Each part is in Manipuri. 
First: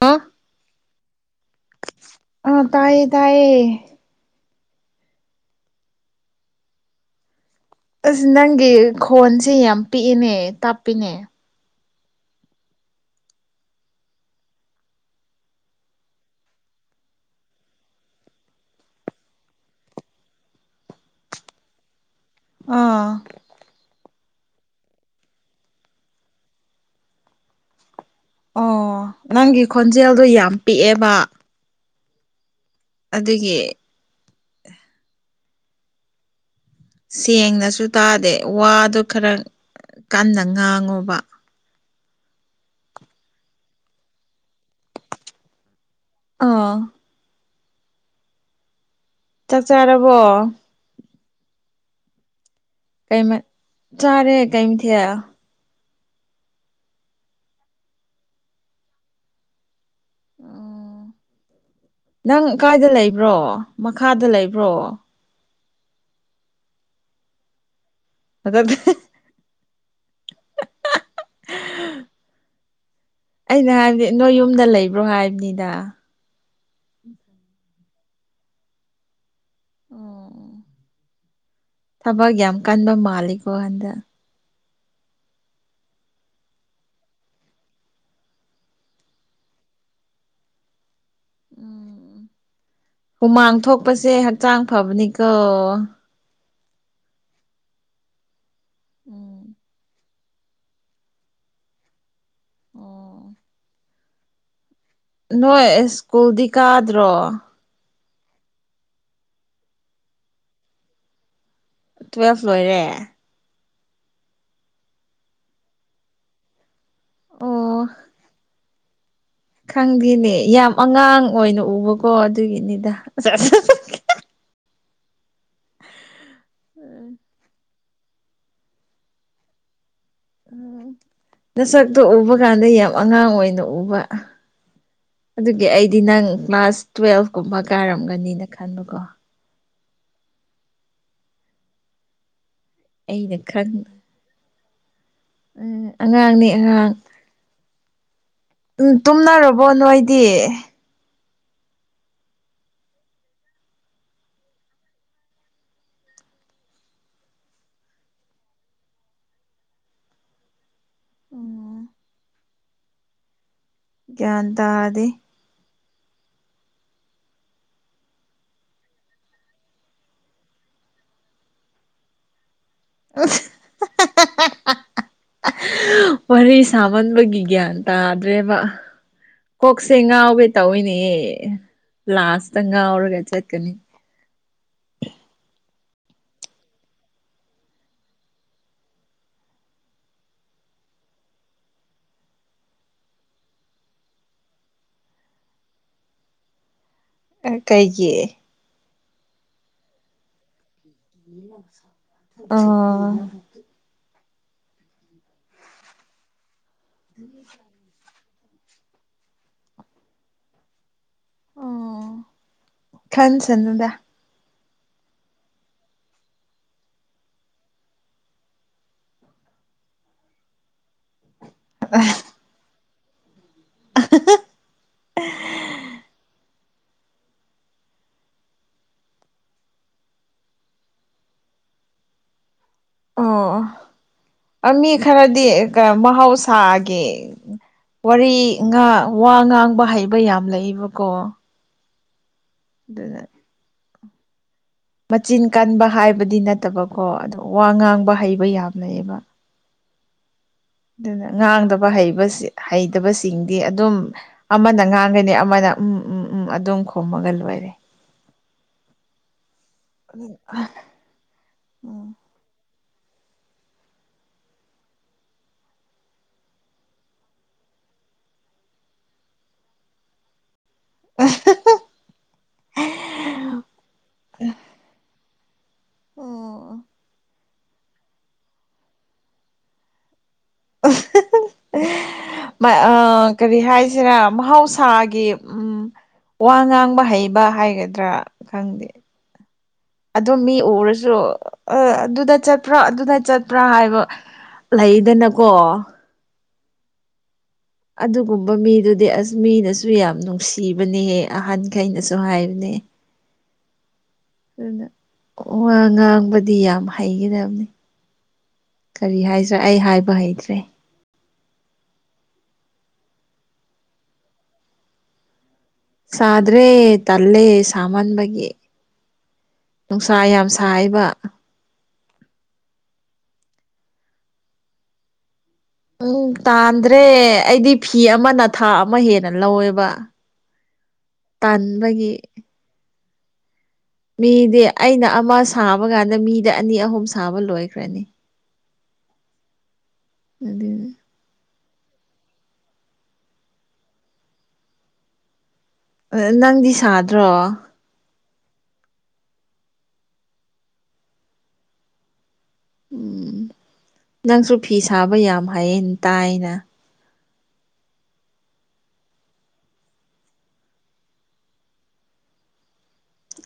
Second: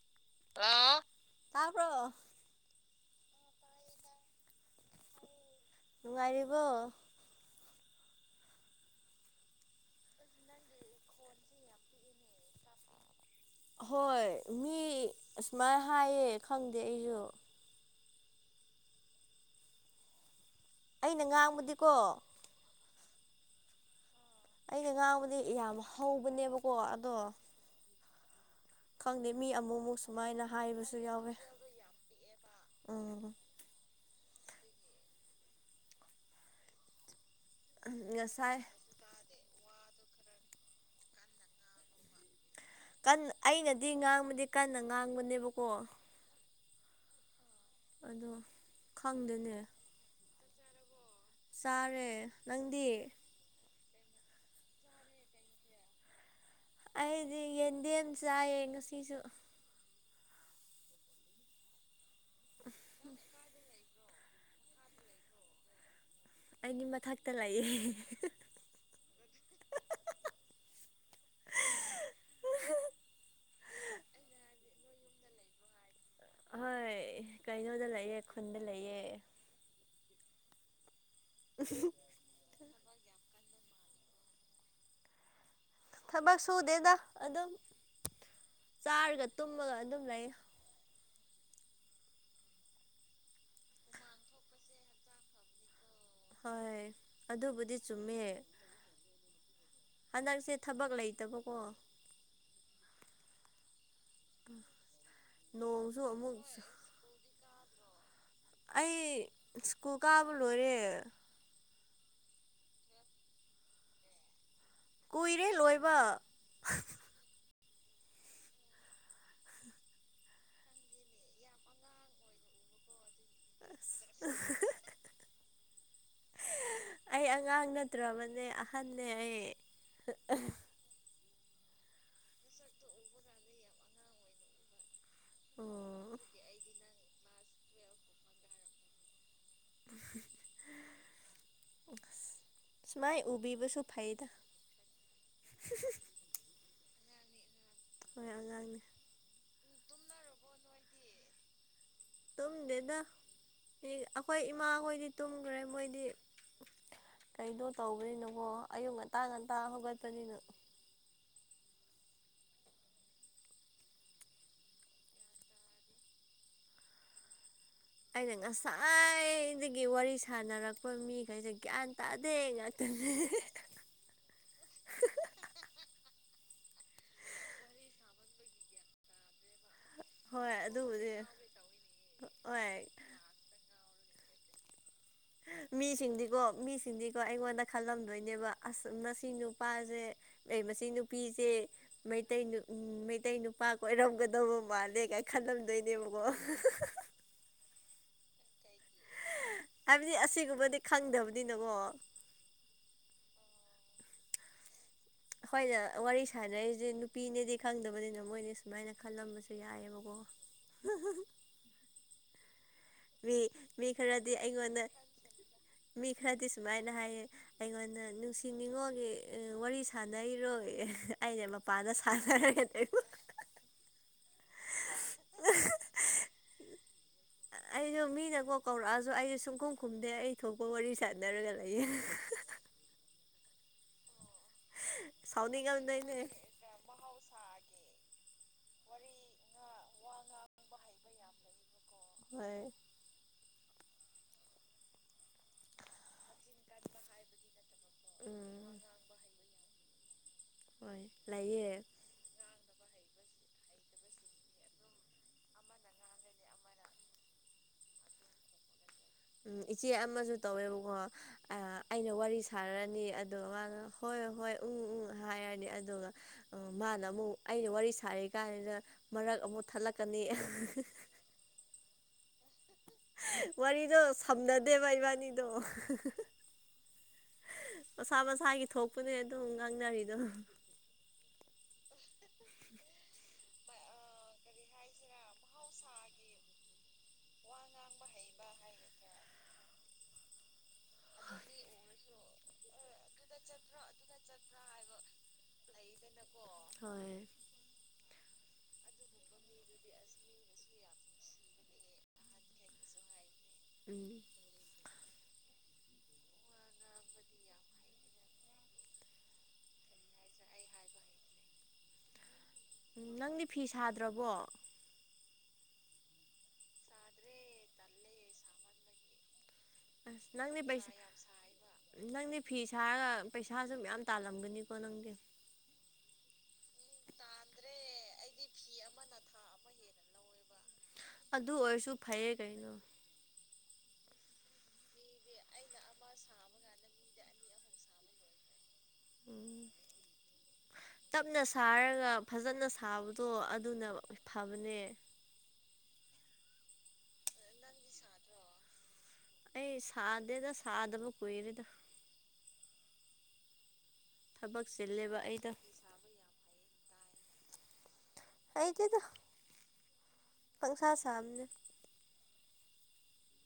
ꯑ ꯑ ꯑ ꯇꯌꯦ ꯇꯌꯦ ꯅꯨꯡꯉꯥꯏꯔꯤꯕꯔꯤꯕꯣ ꯑꯁ ꯅꯪꯒꯤ ꯈꯣꯟꯁꯦ ꯌꯥꯝ ꯄꯤꯛꯏꯅꯦ ꯇꯥꯛꯞꯄꯤꯅꯦ ꯍꯣꯏ ꯃꯤ ꯑꯁꯨꯃꯥꯏꯅ ꯍꯥꯏꯌꯦ ꯈꯪꯗꯦ ꯑꯩꯁꯨ ꯑꯩꯅ ꯉꯥꯡꯕꯨꯗꯤꯀꯣ ꯑꯥ ꯑꯩꯩꯅ ꯉꯥꯡꯕꯗꯤ ꯌꯥꯝ ꯍꯧꯕꯅꯦꯕꯀꯣ ꯑꯗꯣ ꯑꯣ ꯈꯪꯗꯦ ꯃꯤ ꯅꯪꯒꯤ ꯑꯃꯨꯛꯃꯨꯛ ꯈꯣꯟꯖꯦꯜꯗꯣ ꯁꯨꯃꯥꯏꯅ ꯌꯥꯝ ꯍꯥꯏꯕꯁꯨ ꯄꯤꯛꯑꯦꯕ ꯌꯥꯎꯋꯦ ꯎꯝ ꯑꯗꯨꯒꯤ ꯁꯦꯡꯅꯁꯨ ꯇꯥꯗꯦ ꯉꯁꯥꯏ ꯋꯥꯗꯣ ꯈꯔ ꯀꯟꯅ ꯉꯥꯡꯉꯣꯕ ꯀ ꯑꯩꯅꯗꯤ ꯉꯥꯡꯕꯗꯤ ꯀꯟꯅ ꯉꯥꯡꯕꯅꯦꯕꯀꯣ ꯑꯥ ꯑꯗꯣ ꯈꯪꯗꯦꯅꯦ ꯆꯥ ꯆꯥꯔꯕꯣ ꯆꯥꯔꯦ ꯅꯪꯗꯤ ꯆꯔꯦ ꯀꯩ ꯊꯌꯥ ꯑꯩꯗꯤ ꯌꯦꯟꯗꯦꯝꯦꯝ ꯆꯥꯏꯌꯦ ꯉꯁꯤꯁꯨ [inaudible] ꯅꯪ ꯀꯀꯥꯏꯗ ꯂꯩꯕ꯭ꯔꯣ ꯃꯈꯥꯗ ꯂꯩꯕ꯭ꯔꯣ ꯑꯩꯅꯤ ꯃꯊꯛꯇ ꯂꯥꯛꯑꯦ ꯑ ꯑꯗꯨ [inaudible] [inaudible] ꯑꯩꯅ ꯍꯥꯏꯕꯗꯤ ꯅꯣꯏ ꯌꯨꯝꯗ ꯂꯩꯕ꯭ꯔꯣ ꯍꯥꯏꯕꯅꯤꯗ ꯍꯣꯏ ꯀꯩꯅꯣꯗ ꯂꯩꯑꯦ ꯈꯨꯟꯗ ꯂꯩꯌꯦꯦ ꯑꯣ ꯊꯕꯛ ꯌꯥꯝ ꯀꯟꯕ ꯃꯥꯜꯂꯤꯀꯣ ꯍꯟꯗꯛ ꯊꯕꯛ ꯁꯨꯗꯦꯗ ꯑꯗꯨꯝ ꯆꯥꯔꯒ ꯇꯨꯝꯃꯒ ꯑꯗꯨꯝ ꯂꯩ ꯎꯝ ꯍꯨꯃꯥꯡ ꯊꯣꯛꯄꯁꯦ ꯍꯛꯆꯥꯡ ꯐꯕꯅꯤꯀꯣ ꯍꯣꯏ ꯑꯗꯨꯕꯨꯗꯤ ꯆꯨꯝꯃꯦ ꯎꯝ ꯍꯟꯗꯛꯁꯦ ꯊꯕꯛ ꯂꯩꯇꯕꯀꯣ ꯑꯣ ꯅꯣꯏ ꯅꯣꯡꯁꯨ ꯑꯃꯨꯛ ꯁ꯭ꯀꯨꯜꯗꯤ ꯀꯥꯗ꯭ꯔꯣ ꯑꯩ ꯁ꯭ꯀꯨꯜ ꯀꯥꯕ ꯂꯣꯏꯔꯦ ꯇꯨꯋꯦꯜꯐ ꯂꯣꯏꯔꯦ ꯀꯨꯏꯔꯦ ꯂꯣꯏꯕ ꯑꯣ ꯈꯪꯗꯦꯅꯦ ꯌꯥꯝ ꯑꯉꯥꯡ ꯑꯣꯏꯅ ꯎꯕꯀꯣ ꯑꯗꯨꯒꯤꯅꯤꯗ ꯑꯁ ꯑꯩ ꯑꯉꯥꯡꯅ ꯠꯇ꯭ꯔꯕꯅꯦ ꯑꯍꯟꯅꯦ ꯑꯩ ꯎꯝ ꯅꯁꯛꯇꯣ ꯎꯕ ꯀꯥꯟꯗ ꯌꯥꯝ ꯑꯉꯥꯡ ꯑꯣꯏꯅ ꯎꯕ ꯑꯗꯨꯒꯤ ꯑꯩꯗꯤ ꯑꯣ ꯅꯪ ꯀ꯭ꯂꯥꯁ ꯇꯨꯋꯦꯜꯐ ꯀꯨꯝꯕ ꯀꯥꯏꯔꯝꯒꯅꯤꯅ ꯈꯟꯕꯀꯣ [inaudible] ꯑꯩꯅ ꯈꯪ ꯎꯕꯤꯕꯁꯨ ꯐꯩꯗ ꯎ ꯑꯉꯥꯡꯅꯦ ꯑꯉꯥꯡ ꯍꯣꯏ ꯑꯉꯥꯡꯅꯦ ꯎꯝ ꯇꯨꯝꯅꯔꯕꯣ ꯅꯣꯏꯗꯤ ꯇꯝ ꯗꯦꯗ ꯑꯩꯈꯣꯏ ꯏꯃꯥꯈꯣꯏꯗꯤ ꯇꯨꯝꯈ꯭ꯔꯦ ꯃꯣꯏꯗꯤ ꯀꯩꯗꯣ ꯇꯧꯕꯔꯤꯅꯣꯕꯣ ꯑꯌꯨꯛ ꯉꯟꯇꯥ ꯉꯟꯇꯥ ꯍꯧꯒꯠꯄꯅꯤꯅ ꯑꯣ ꯀꯗꯗ ꯑꯩꯅ ꯉꯁꯥꯏꯗꯒꯤ ꯋꯥꯔꯤ ꯁꯥꯟꯅꯔꯛꯄ ꯃꯤꯈꯩꯁꯦ ꯒ꯭ꯌꯥꯟ ꯇꯥꯗꯦ ꯉ ꯎ ꯋꯥꯔꯤ ꯁꯥꯃꯟꯕꯒꯤ ꯒ꯭ꯌꯥꯟ ꯇꯥꯗ꯭ꯔꯦꯕ ꯀꯣꯛꯁꯦ ꯉꯥꯎꯒꯦ ꯍꯣꯏ ꯇꯧꯤꯅꯦ ꯑꯗꯨꯕꯨꯗꯤ ꯂꯥꯁꯇ ꯍꯣꯏ ꯉꯥꯎꯔꯒ ꯆꯠꯀꯅꯤ ꯃꯤꯁꯤꯡꯗꯤꯀꯣ ꯃꯤꯁꯤꯡꯗꯤꯀꯣ ꯑꯩꯉꯣꯟꯗ ꯈꯜꯂꯝꯗꯣꯏꯅꯦꯕ ꯑꯁ ꯉꯁꯤ ꯅꯨꯄꯥꯁꯦ ꯃꯁꯤ ꯅꯨꯄꯤꯁꯦ ꯃꯩꯇꯩ ꯎ ꯃꯩꯇꯩ ꯅꯨꯄꯥ ꯀꯣꯏꯔꯝꯒꯗꯧꯕ ꯃꯥꯜꯂꯦ ꯀꯥꯏ ꯈꯜꯂꯝ ꯑꯗꯨꯗꯣꯏꯅꯦꯕꯀꯣ ꯑ ꯀꯩ ꯀꯦ ꯍꯥꯏꯕꯗꯤ ꯑꯁꯤꯒꯕꯨꯗꯤ ꯑ ꯍꯣꯏꯅ ꯋꯥꯔꯤ ꯁꯥꯟꯅꯔꯤꯁꯦ ꯅꯨꯄꯤꯅꯦꯗꯤ ꯈꯪꯗꯕꯅꯤꯅꯣ ꯃꯣꯏꯅꯤ ꯁꯨꯃꯥꯏꯅ ꯈꯜꯂꯝꯕꯁꯨ ꯌꯥꯏꯑꯕꯀꯣ ꯑꯣ ꯃꯤ ꯃꯤ ꯈꯟꯁꯅꯨꯗ ꯈꯔꯗꯤ ꯑꯩꯉꯣꯟꯗ ꯃꯤ ꯈꯔꯗꯤ ꯁꯨꯃꯥꯏꯅ ꯍꯥꯏꯌꯦ ꯑꯩꯉꯣꯟꯗ ꯅꯨꯡꯁꯤ ꯅꯤꯉꯣꯟꯜꯒꯤ ꯋꯥꯔꯤ ꯁꯥꯟꯅꯩꯔꯣ ꯑꯩꯁ ꯃꯄꯥꯟꯗ ꯁꯥꯟꯅꯔꯦ [unintelligible] ꯑꯩꯗꯣ ꯃꯤꯅꯀꯣ ꯀꯧꯔꯛꯑꯁꯨ ꯑꯩꯁ ꯁꯨꯡꯈꯣꯡ ꯈꯨꯝꯗꯦ ꯑꯩ ꯊꯣꯛꯄ ꯋꯥꯔꯤ ꯁꯥꯟꯅꯔꯒ ꯂꯩꯌꯦ ꯑꯣ ꯃꯤ ꯈꯔꯗꯤ ꯁꯥꯎꯅꯤꯡꯉꯝꯗꯣꯏꯅꯦ ꯃꯍꯧꯁꯥꯒꯤ ꯋꯥꯔꯤ ꯥ ꯋꯥ ꯉꯥꯡꯕ ꯍꯩꯕ ꯌꯥꯝ ꯂꯩꯕꯀꯣ ꯍ ꯑꯗꯨ ꯌꯥꯔꯦ ꯃꯆꯤꯟ ꯀꯟꯕ ꯍꯥꯏꯕꯗꯤ ꯅꯠꯇꯕꯀꯣ ꯑꯗꯨ ꯋꯥ ꯉꯥꯡꯕ ꯍꯩꯕ ꯌꯥꯝꯅꯩꯌꯦꯕ ꯌꯥꯕ ꯍꯣꯏ ꯑꯗꯨꯅ ꯂꯩꯌꯦ ꯉꯥꯡꯗꯕ ꯍꯩꯕꯁꯦ ꯍꯩꯇꯕꯁꯤꯡꯗꯤ ꯑꯗꯨꯝ ꯑꯃꯅ ꯉꯥꯡꯒꯅꯤ ꯑꯃꯅ ꯎꯝ ꯎꯝ ꯎꯝ ꯑꯗꯨꯝ ꯈꯣꯝꯃꯒ ꯂꯣꯏ ꯦ ꯎꯝ ꯏꯆꯦ ꯑꯃꯁꯨ ꯇꯧꯋꯦꯕꯀꯣ ꯑꯩꯅ ꯎꯝ ꯋꯥꯔꯤ ꯁꯥꯔ ꯑꯗꯨꯒ ꯃꯥꯅ ꯍꯣꯏ ꯍꯣꯏ ꯎꯝ ꯎꯝ ꯍꯥꯏꯔꯅꯤ ꯑꯗꯨꯒ ꯃꯥꯅ ꯑꯃꯨꯛ ꯑꯩꯅ ꯋꯥꯔꯤ ꯁꯥꯔꯤ ꯀꯥꯏꯅ ꯃꯔꯛ ꯑꯃꯨꯛ ꯊꯠꯂꯛꯀꯅꯤ ꯑ ꯃꯔꯤꯗ ꯁꯅꯗꯦ ꯄꯥꯏꯕꯥꯅꯤ ꯃꯁꯥ ꯃꯁꯥꯒꯤ ꯊꯣꯛꯄꯅꯦ ꯑꯗꯨꯝ ꯉꯥꯡꯅꯔꯤ ꯑꯗꯨꯝ [unintelligible] ꯑ ꯀꯔꯤ ꯍꯥꯏꯁꯤꯔ ꯃꯍꯧꯁꯥꯒꯤ ꯎꯝ ꯋꯥ ꯉꯥꯡꯕ ꯍꯩꯕ ꯍꯥꯏꯒꯗ꯭ꯔꯥ ꯈꯪꯗꯦ ꯑꯗꯨꯣꯝ ꯃꯤ ꯎꯔꯁꯨ ꯑꯗꯨꯗ ꯆꯠꯄ꯭ꯔꯥ ꯑꯗꯨꯗ ꯆꯠꯄ꯭ꯔꯥ ꯍꯥꯏꯕ ꯂꯩꯗꯅꯀꯣ ꯍꯣꯏ ꯑꯗꯨꯒꯨꯝꯕ ꯃꯤꯗꯨꯗꯤ ꯑꯁ ꯃꯤꯅꯁꯨ ꯌꯥꯝ ꯅꯨꯡꯁꯤꯕꯅꯦꯍꯦ ꯑꯍꯟꯈꯩꯅꯁꯨ ꯍꯥꯏꯕꯅꯦ ꯎ ꯎꯝ ꯑꯗꯨꯅ ꯋꯥ ꯉꯥꯡꯕꯗꯤ ꯌꯥꯝ ꯍꯩꯒꯗꯕꯅꯤ ꯀꯔꯤ ꯍꯥꯏꯗ꯭ꯔꯥ ꯑꯩ ꯍꯥꯏꯕ ꯍꯩꯇ꯭ꯔꯦ ꯎꯝ ꯅꯪꯗꯤ ꯐꯤ ꯁꯥꯗ꯭ꯔꯕꯣ ꯁꯥꯗ꯭ꯔꯦ ꯇꯂꯦ ꯁꯃꯥꯟꯕꯒꯤ ꯅꯨꯡꯁꯥ ꯑꯁ ꯌꯥꯝ ꯅꯪꯗꯤ ꯄꯩꯁꯥ ꯁꯥꯏꯕ ꯅꯪꯗꯤ ꯐꯤ ꯁꯥꯔꯒ ꯄꯩꯁꯥꯁꯨ ꯃꯌꯥꯝ ꯇꯥꯜꯂꯝꯒꯅꯤꯀꯣ ꯅꯪꯗꯤ ꯎꯝ ꯇꯥꯟꯗ꯭ꯔꯦ ꯑꯩꯗꯤ ꯐꯤ ꯑꯃꯅ ꯊꯥ ꯑꯃ ꯍꯦꯟꯅ ꯂꯧꯋꯦꯕ ꯑꯗꯨ ꯑꯣꯏꯔꯁꯨ ꯇꯟꯕꯒꯤ ꯐꯩꯌꯦ ꯀꯩꯅꯣ ꯃꯤꯗꯤ ꯑꯩꯅ ꯑꯃ ꯁꯥꯕ ꯀꯥꯟꯗ ꯃꯤꯗ ꯑꯅꯤ ꯑꯍꯨꯝ ꯁꯥꯕ ꯂꯣꯏꯈ꯭ꯔꯅꯤ ꯎꯝ ꯑꯗꯨꯗꯅꯦ ꯇꯞꯅ ꯁꯥꯔꯒ ꯐꯖꯅ ꯁꯥꯕꯗꯣ ꯑꯗꯨꯅ ꯐꯕꯅꯦ ꯅꯪꯗꯤ ꯁꯥꯗ꯭ꯔꯣ ꯑꯩ ꯁꯥꯗꯦꯗ ꯁꯥꯗꯕ ꯀꯨꯏꯔꯦꯗ ꯎꯝ ꯅꯪꯁꯨ ꯊꯕꯛ ꯐꯤ ꯁꯥꯕ ꯆꯤꯜꯂꯦꯕ ꯌꯥꯝ ꯑꯩꯗꯣ ꯍꯥꯏꯌꯦꯅ ꯇꯥꯏꯅ ꯑꯩꯇꯦꯗ ꯄꯪꯁꯥ ꯁꯥꯕꯅꯦ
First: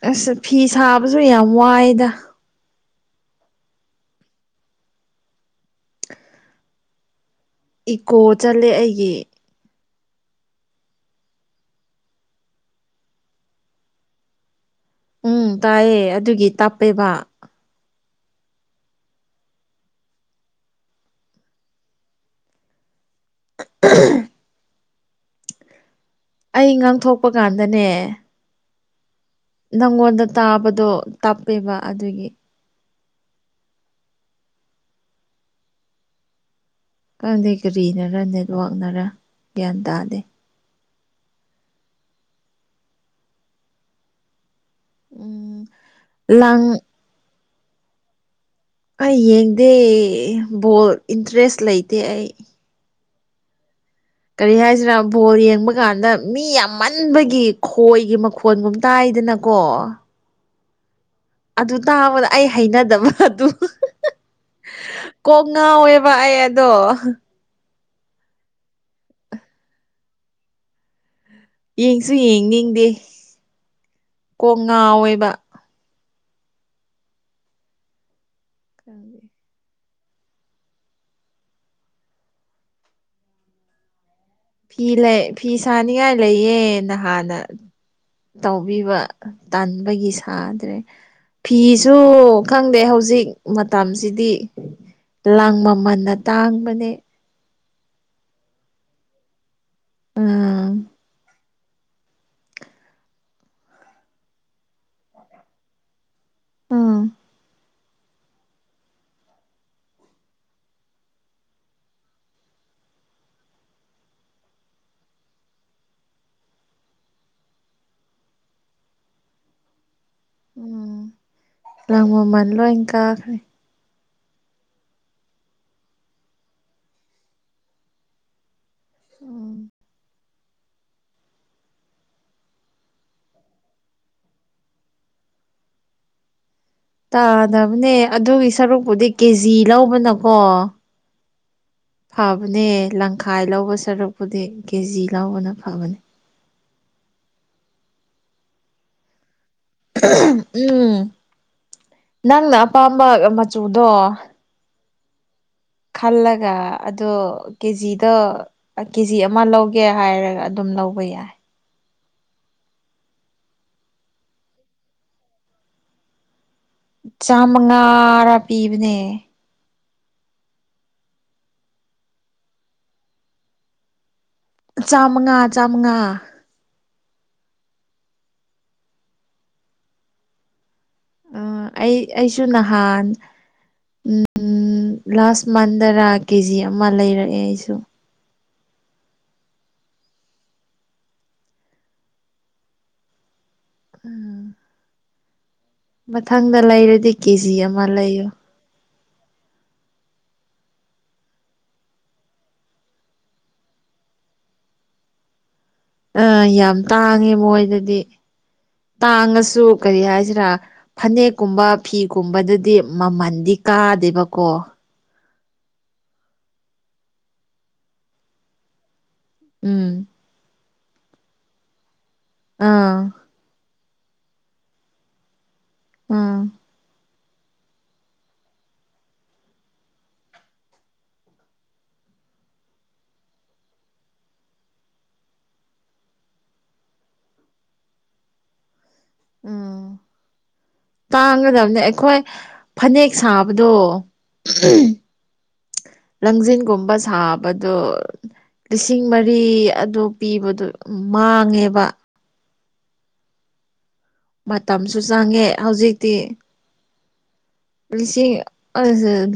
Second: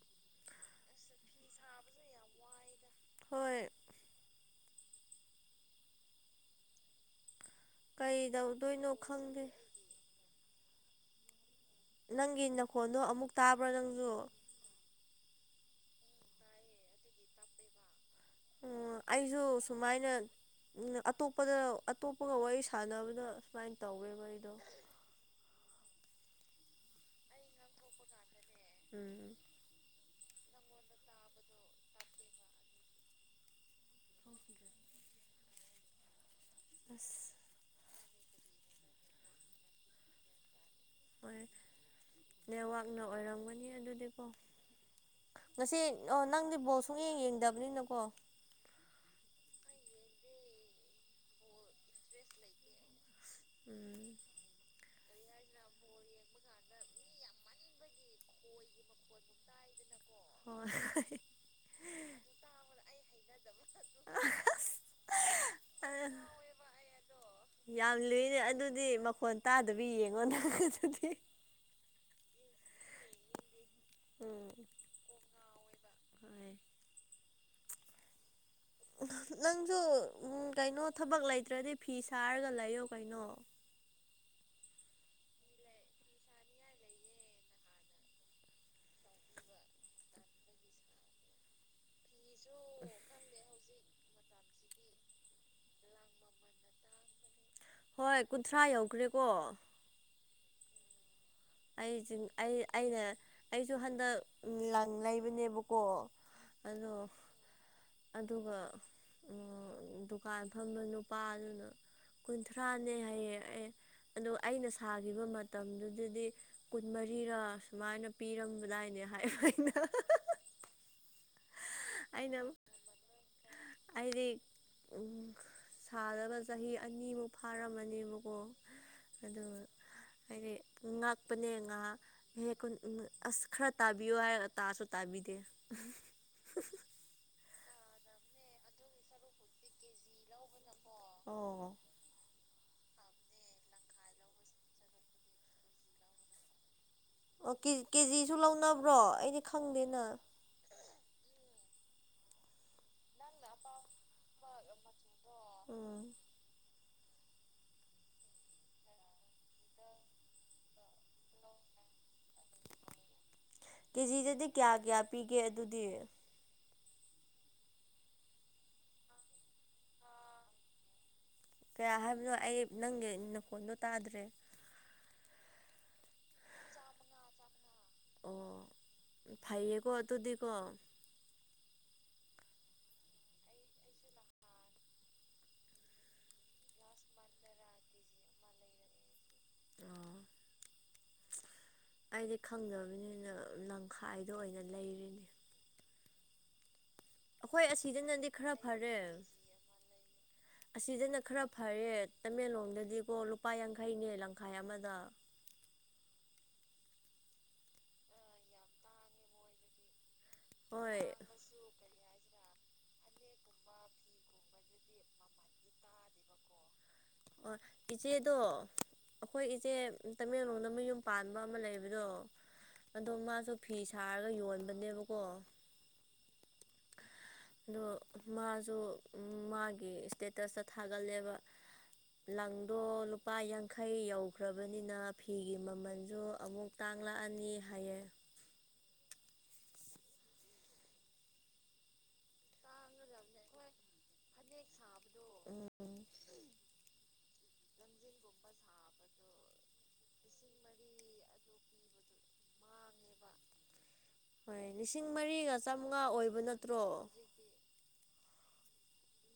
ꯑꯁ ꯐꯤ ꯁꯥꯕꯁꯨ ꯌꯥꯝ ꯋꯥꯏꯗ ꯍꯣꯏ ꯏꯀꯣ ꯆꯠꯂꯦ ꯀꯩꯗꯧꯗꯣꯏꯅꯣ ꯑꯩꯒꯤ ꯈꯪꯗꯦ ꯅꯪꯒꯤ ꯅꯈꯣꯟꯗꯣ ꯑꯃꯨꯛ ꯇꯥꯕ꯭ꯔꯣ ꯅꯪꯁꯨ ꯎꯝ ꯇꯥꯏꯌꯦ ꯑꯗꯨꯒꯤ ꯇꯞꯄꯦꯕ ꯑꯣ ꯑꯩꯁꯨ ꯁꯨꯃꯥꯏꯅ ꯑꯇꯣꯞꯄꯗ ꯑꯇꯣꯞꯄꯒ ꯋꯥꯔꯤ ꯁꯥꯟꯅꯕ ꯑꯗ ꯁꯨꯃꯥꯏꯅ ꯇꯧꯋꯦꯕꯔꯤꯗꯣ ꯑꯩ ꯉꯥꯡꯊꯣꯛꯄ ꯀꯥꯟꯗꯅꯦ ꯎꯝꯝ ꯅꯪꯉꯣꯟꯗ ꯇꯥꯕꯗꯣ ꯇꯞꯄꯦꯕ ꯑꯗꯨꯒꯤ ꯑꯁ ꯀꯪꯗꯦ ꯀꯔꯤꯅꯔ ꯅꯦꯠꯋꯥꯛꯅꯔ ꯒ꯭ꯌꯥꯟ ꯇꯥꯗꯦ ꯍꯣꯏ ꯅꯦꯋꯥꯛꯅ ꯑꯣꯏꯔꯝꯒꯅꯤ ꯑꯗꯨꯗꯤꯀꯣ ꯎꯝ ꯉꯁꯤ ꯅꯪꯗꯤ ꯂꯥꯡ ꯕꯣꯜ ꯁꯨꯡꯌꯦꯡ ꯌꯦꯡꯗꯕꯅꯤꯅꯀꯣ ꯑꯩ ꯌꯦꯡꯗꯦ ꯕꯣꯜ ꯏꯟꯇꯔꯦꯁ ꯂꯩꯇꯦ ꯑꯩ ꯎꯝ ꯀꯔꯤ ꯍꯥꯏꯁꯤꯔꯥ ꯕꯣꯜ ꯌꯦꯡꯕ ꯀꯥꯟꯗ ꯃꯤ ꯌꯥꯝ ꯃꯟꯕꯒꯤ ꯈꯣꯏꯒꯤ ꯃꯈꯣꯟꯒꯨꯝ ꯇꯥꯏ ꯍꯥꯏꯗꯅꯀꯣ ꯍ ꯑꯩ ꯍꯩꯅꯗꯕ ꯑꯗꯨ ꯀꯣꯛ ꯉꯥꯎꯋꯦꯕ ꯑꯩ ꯑꯗꯣ ꯌꯥꯝ ꯂꯨꯏꯅꯦ ꯑꯗꯨꯗꯤ ꯃꯈꯣꯟ ꯇꯥꯗꯕ ꯌꯦꯡꯉꯣ ꯅ ꯑꯗꯨꯗꯤ ꯌꯦꯡꯁꯨ ꯌꯦꯡꯅꯤꯡꯗꯦ ꯎꯝ ꯀꯣꯡ ꯉꯥꯎꯏꯕ ꯍꯣꯏ ꯀꯗꯤ ꯁꯨ ꯎ ꯀꯩꯅꯣ ꯊꯕꯛ ꯂꯩꯇ꯭ꯔꯗꯤ ꯐꯤ ꯁꯥꯔꯒ ꯂꯩꯌꯣ ꯀꯩꯅꯣ ꯐꯤ ꯂꯩ ꯐꯤ ꯁꯥꯅꯤꯡꯉꯥꯏ ꯂꯩꯌꯦ ꯅꯍꯥꯟꯅ ꯇꯧꯕꯤꯕ ꯇꯟꯥꯟꯕꯒꯤ ꯁꯥꯗ꯭ꯔꯦ ꯐꯤꯁꯨ ꯈꯪꯗꯦ ꯍꯧꯖꯤꯛ ꯃꯇꯝꯁꯤꯗꯤ ꯂꯥꯡ ꯃꯃꯟꯅ ꯇꯥꯡꯕꯅꯦ ꯍꯣꯏ ꯀꯨꯟꯊ꯭ꯔꯥ ꯌꯧꯈ꯭ꯔꯦꯀꯣ ꯑꯝ ꯑꯩꯁꯤꯡ ꯑꯩ ꯑꯩꯅ ꯑꯩꯁꯨ ꯍꯟꯗꯛ ꯂꯪ ꯂꯩꯕꯅꯦꯕꯀꯣ ꯑꯗꯣ ꯎꯝ ꯑꯗꯨꯒ ꯗꯨꯀꯥꯟ ꯐꯝꯕ ꯅꯨꯄꯥꯗꯨꯅ ꯀꯨꯟꯊ꯭ꯔꯥꯅꯦ ꯍꯥꯏꯌꯦ ꯑꯦ ꯑꯗꯨꯗꯣ ꯑꯩꯅ ꯁꯥꯈꯤꯕ ꯃꯇꯝꯗꯨꯗꯗꯤ ꯀꯨꯟꯃꯔꯤꯔ ꯁꯨꯃꯥꯏꯅ ꯄꯤꯔꯝꯕꯗꯥꯏꯅꯦ ꯍꯥꯏꯕ ꯑꯩꯅ ꯎꯝ ꯏ ꯑꯩꯅ ꯃꯃꯅꯤꯂ ꯀꯈ꯭ꯔꯦ ꯑꯩꯗꯤ ꯁꯥꯗꯕ ꯆꯍꯤ ꯑꯅꯤꯃꯨꯛ ꯐꯥꯔꯝꯃꯅꯦꯕꯀꯣ ꯑꯗꯣ ꯎꯝ ꯍꯥꯏꯗꯤ ꯉꯥꯛꯄꯅꯦ ꯉꯍꯥꯛꯦꯛꯨ ꯑꯁ ꯈꯔ ꯇꯥꯕꯤꯌꯨ ꯍꯥꯏꯔ ꯇꯥꯁꯨ ꯇꯥꯕꯤꯗ ꯇ ꯇꯥꯗꯕꯅꯦ ꯑꯗꯨꯒꯤ ꯁꯔꯨꯛꯄꯨꯗꯤ ꯀꯦꯖꯤ ꯂꯧꯕꯅꯀꯣ ꯑꯣ ꯐꯅꯦ ꯂꯪꯈꯥꯏ ꯂꯧꯕ ꯁꯔꯨꯛꯄꯨꯗꯤ ꯀꯦꯖꯤ ꯂꯧꯕꯅ ꯐꯕꯅꯦ ꯑꯣ ꯀꯦꯖꯤꯁꯨ ꯂꯧꯅꯕ꯭ꯔꯣ ꯑꯩꯗꯤ ꯈꯪꯗꯦꯅ ꯎꯝ ꯅꯪꯅ ꯑꯄꯥꯝꯕ ꯃꯆꯨꯗꯣ ꯎꯝ ꯈꯜꯂꯒ ꯑꯗꯣ ꯀꯦꯖꯤꯗ ꯀꯦꯖꯤ ꯑꯃ ꯂꯧꯒꯦ ꯍꯥꯏꯔꯒ ꯑꯗꯨꯝ ꯂꯧꯕ ꯌꯥꯏ ꯀꯦꯖꯤꯗꯗꯤ ꯀꯌꯥ ꯀꯌꯥ ꯄꯤꯒꯦ ꯑꯗꯨꯗꯤ ꯆꯥꯃ ꯉꯥꯔ ꯄꯤꯕꯅꯦ ꯀꯌꯥ ꯍꯥꯏꯕꯅꯣ ꯑꯩ ꯅꯪꯒꯤ ꯅꯈꯣꯟꯗꯣ ꯇꯥꯗ꯭ꯔꯦ ꯆꯃꯉꯥ ꯆꯃꯉꯥ ꯑꯣ ꯐꯩꯌꯦꯀꯣ ꯑꯗꯨꯗꯤꯀꯣ ꯑ ꯑꯩ ꯑꯩꯁꯨ ꯅꯍꯥꯟ ꯎꯝ ꯎꯝ ꯂꯥꯁ ꯃꯟꯗꯔꯥ ꯀꯦꯖꯤ ꯑꯃ ꯂꯩꯔꯛꯑꯦ ꯑꯩꯁꯨ ꯑꯣ ꯑꯩꯗꯤ ꯈꯪꯗꯕꯅꯤꯅ ꯂꯪꯈꯥꯏꯗ ꯎꯝ ꯑꯣꯏꯅ ꯂꯩꯔꯤꯅꯦ ꯃꯊꯪꯗ ꯂꯩꯔꯗꯤ ꯀꯦꯖꯤ ꯑꯩꯈꯣꯏ ꯑꯃ ꯂꯩꯌꯣ ꯑꯁꯤꯗꯅꯗꯤ ꯈꯔ ꯐꯔꯦ ꯑꯁꯤꯗꯅ ꯈꯔ ꯐꯔꯦ ꯇꯃꯦꯡꯂꯣꯡꯗꯗꯤꯀꯣ ꯂꯨꯄꯥ ꯌꯥꯡꯈꯩꯅꯦ ꯂꯝꯈꯥꯏ ꯑꯃꯗ [inaudible] ꯑ ꯌꯥꯝ ꯇꯥꯡꯉꯦ ꯃꯣꯏꯗꯗꯤ ꯇꯥꯡꯉꯁꯨ ꯀꯔꯤ ꯍꯥꯏꯁꯤꯅ ꯍꯣꯏ ꯐꯅꯦꯛꯀꯨꯝꯕ ꯐꯤꯒꯨꯝꯕꯗ ꯃꯃꯜꯗꯤ ꯀꯥꯗꯦꯕꯀꯣ ꯑꯣ ꯏꯆꯦꯗꯣ ꯑꯩꯈꯣꯏ ꯏꯆꯦ ꯎꯝ ꯇꯃꯦꯡꯂꯣꯡꯗ ꯃꯌꯨꯝ ꯄꯥꯟꯕ ꯑꯃ ꯂꯩꯕꯗꯣ ꯑꯥ ꯑꯣ ꯃꯥꯁꯨ ꯐꯤ ꯁꯥꯔꯒ ꯌꯣꯟꯕꯅꯦꯕꯀꯣ ꯑꯥ ꯑꯗꯣ ꯃꯥꯁꯨ ꯃꯥꯒꯤ ꯏꯁꯇꯦꯇꯁꯇ ꯊꯥꯒꯠꯂꯦꯕ ꯂꯪꯗꯣ ꯂꯨꯄꯥ ꯌꯥꯡꯈꯩ ꯌꯧꯈ꯭ꯔꯕꯅꯤꯅ ꯐꯤꯒꯤ ꯃꯃꯜꯁꯨ ꯑꯃꯨꯛ ꯐꯥꯡꯪꯂꯑꯅꯤ ꯍ ꯎꯝ ꯇꯥꯡꯒꯗꯕꯅꯦ ꯑꯩꯈꯣꯏ ꯐꯅꯦꯛ ꯁꯥꯕꯗꯣ ꯎꯝ ꯂꯪꯖꯤꯡꯟꯜꯒꯨꯝꯕ ꯁꯥꯞ ꯗꯣ ꯂꯤꯁꯤꯡ ꯃꯔꯤ ꯑꯗꯨ ꯄꯤꯕꯗꯣ ꯃꯥꯡꯉꯦꯕ [unintelligible] ꯍꯣꯏ ꯃꯇꯝꯁꯨ ꯂꯤꯁꯤꯡ ꯆꯪꯉꯦ ꯃꯔꯤꯒ ꯆꯥꯃꯉꯥ ꯍꯧꯖꯤꯛꯇꯤ ꯑꯣꯏꯕ ꯅꯠꯇ꯭ꯔꯣ ꯂꯤꯁꯤꯡ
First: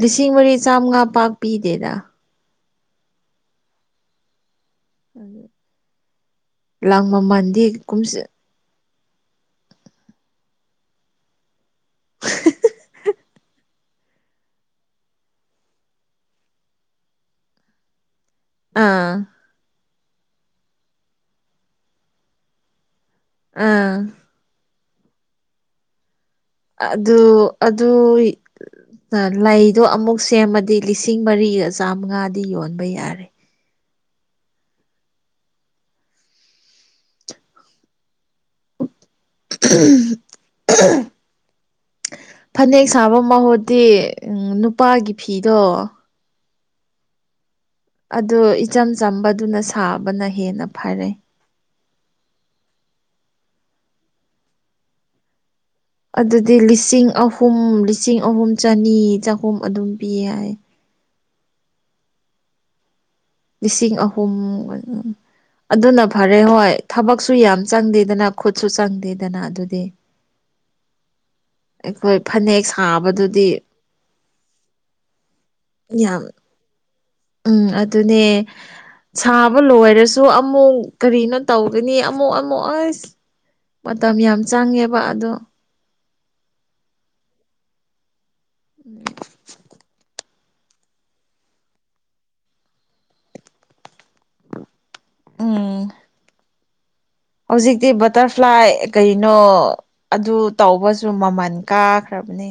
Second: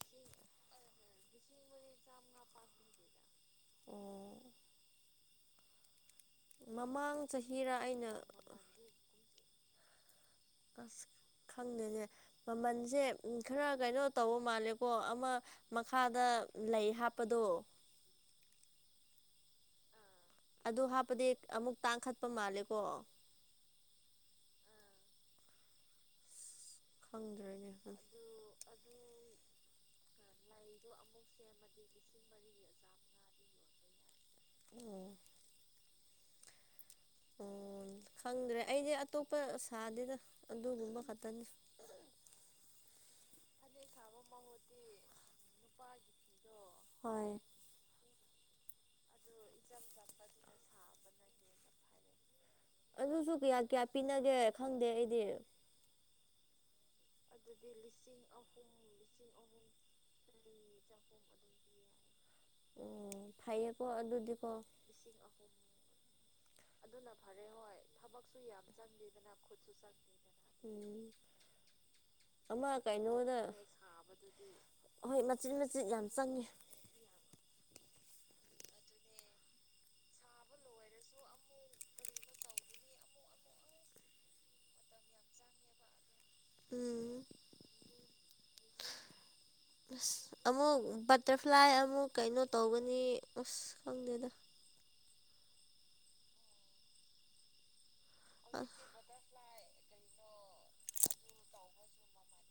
ꯂꯤꯁꯤꯡ ꯃꯔꯤ ꯆꯥꯝꯃꯉꯥ ꯄꯥꯛ ꯄꯤꯗꯦꯗ ꯎ ꯑꯗꯨ ꯃꯃꯥꯡ ꯆꯍꯤꯔ ꯑꯩꯅ ꯥꯁ ꯈꯪꯗꯦꯅꯦ ꯃꯃꯜꯁꯦ ꯈꯔ ꯀꯩꯅꯣ ꯇꯧꯕ ꯃꯥꯜꯂꯦꯀꯣ ꯑꯃ ꯃꯈꯥꯗ ꯂꯩ ꯍꯥꯞꯄꯗꯣ ꯑꯥ ꯑꯗꯨ ꯍꯥꯞꯄꯗꯤ ꯑꯃꯨꯛ ꯇꯥꯡꯈꯠꯄ ꯃꯥꯜꯂꯦꯀꯣ ꯑꯥ ꯑꯗꯨ ꯈꯪꯗ꯭ꯔꯦꯅꯦ ꯑꯗꯨ ꯂꯩꯗꯣ ꯑꯃꯨꯛ ꯁꯦꯝꯃꯗꯤ ꯂꯤꯁꯤꯡ ꯃꯔꯤꯒ ꯆꯥꯃꯉꯥꯗꯤ ꯌꯣꯟꯕ ꯌꯥꯔꯦ ꯑꯣ ꯑꯣꯟ ꯈꯪꯗ꯭ꯔꯦ ꯑꯩꯗꯤ ꯑꯇꯣꯞꯄ ꯁꯥꯗꯦꯅ ꯑꯗꯨꯒꯨꯝꯕ ꯈꯛꯇꯅꯤ ꯐꯅꯦꯛ ꯁꯥꯕ ꯃꯍꯨꯠꯇꯤ ꯎ ꯅꯨꯄꯥꯒꯤ ꯐꯤꯗꯣ ꯍꯣꯏ ꯑꯗꯨ ꯏꯆꯝ ꯆꯝꯕꯗꯨꯅ ꯁꯥꯕꯅ ꯍꯦꯟꯅ ꯐꯔꯦ ꯑꯗꯨꯁꯨ ꯀꯌꯥ ꯀꯌꯥ ꯄꯤꯅꯒꯦ ꯈꯪꯗꯦ ꯑꯩꯗꯤ ꯑꯗꯨꯗꯗꯤ ꯏ ꯂꯤ ꯂꯤꯁꯤꯡ ꯑꯍꯨꯝ ꯂꯤꯁꯤꯡ ꯑꯍꯨꯝ ꯆꯅꯤ ꯆꯍꯨꯝ ꯑꯗꯨꯝ ꯄꯤ ꯌꯥꯏ ꯎ ꯂꯤꯁꯤꯡ ꯑꯍꯨꯝ ꯑꯗꯨꯅ ꯐꯔꯦ ꯍꯣꯏ ꯊꯕꯛꯁꯨ ꯌꯥꯝ ꯆꯪꯗꯦꯗꯅ ꯈꯨꯠꯁꯨ ꯆꯪꯗꯦꯗꯅ ꯑꯗꯨꯗꯤ ꯎꯝ ꯑꯩꯣꯏ ꯑꯃ ꯀꯩꯅꯣꯗ ꯍꯣꯏ ꯃꯆꯤꯠ ꯃꯆꯤꯠ ꯌꯥꯝ ꯆꯪꯉꯦ ꯎꯝ ꯑꯗꯨ ꯑꯗꯨꯅꯦ ꯁꯥꯕ ꯂꯣꯏꯔꯁꯨ ꯑꯃꯨꯛ ꯀꯔꯤꯅꯣ ꯇꯧꯒꯅꯤ ꯑꯃꯨꯛ ꯑꯃꯨꯛ ꯑꯁ ꯃꯇꯝ ꯌꯥꯝ ꯆꯪꯉꯦꯕ ꯑꯗꯣ ꯎꯝ ꯎꯝ ꯑꯁ ꯑꯃꯨꯛ ꯕꯇꯔꯐ꯭ꯂꯥꯏ ꯑꯃꯨꯛ ꯀꯩꯅꯣ ꯇꯧꯒꯅꯤ ꯑꯁ ꯈꯪꯗꯦꯗ ꯎꯝ ꯍꯧꯖꯤꯛꯇꯤ ꯑ ꯕꯇꯔꯐ꯭ꯂꯥꯏ ꯀꯩꯅꯣ ꯑꯗꯨ ꯇꯧꯕꯁꯨ ꯃꯃꯜ ꯀꯥꯈ꯭ꯔꯕꯅꯦ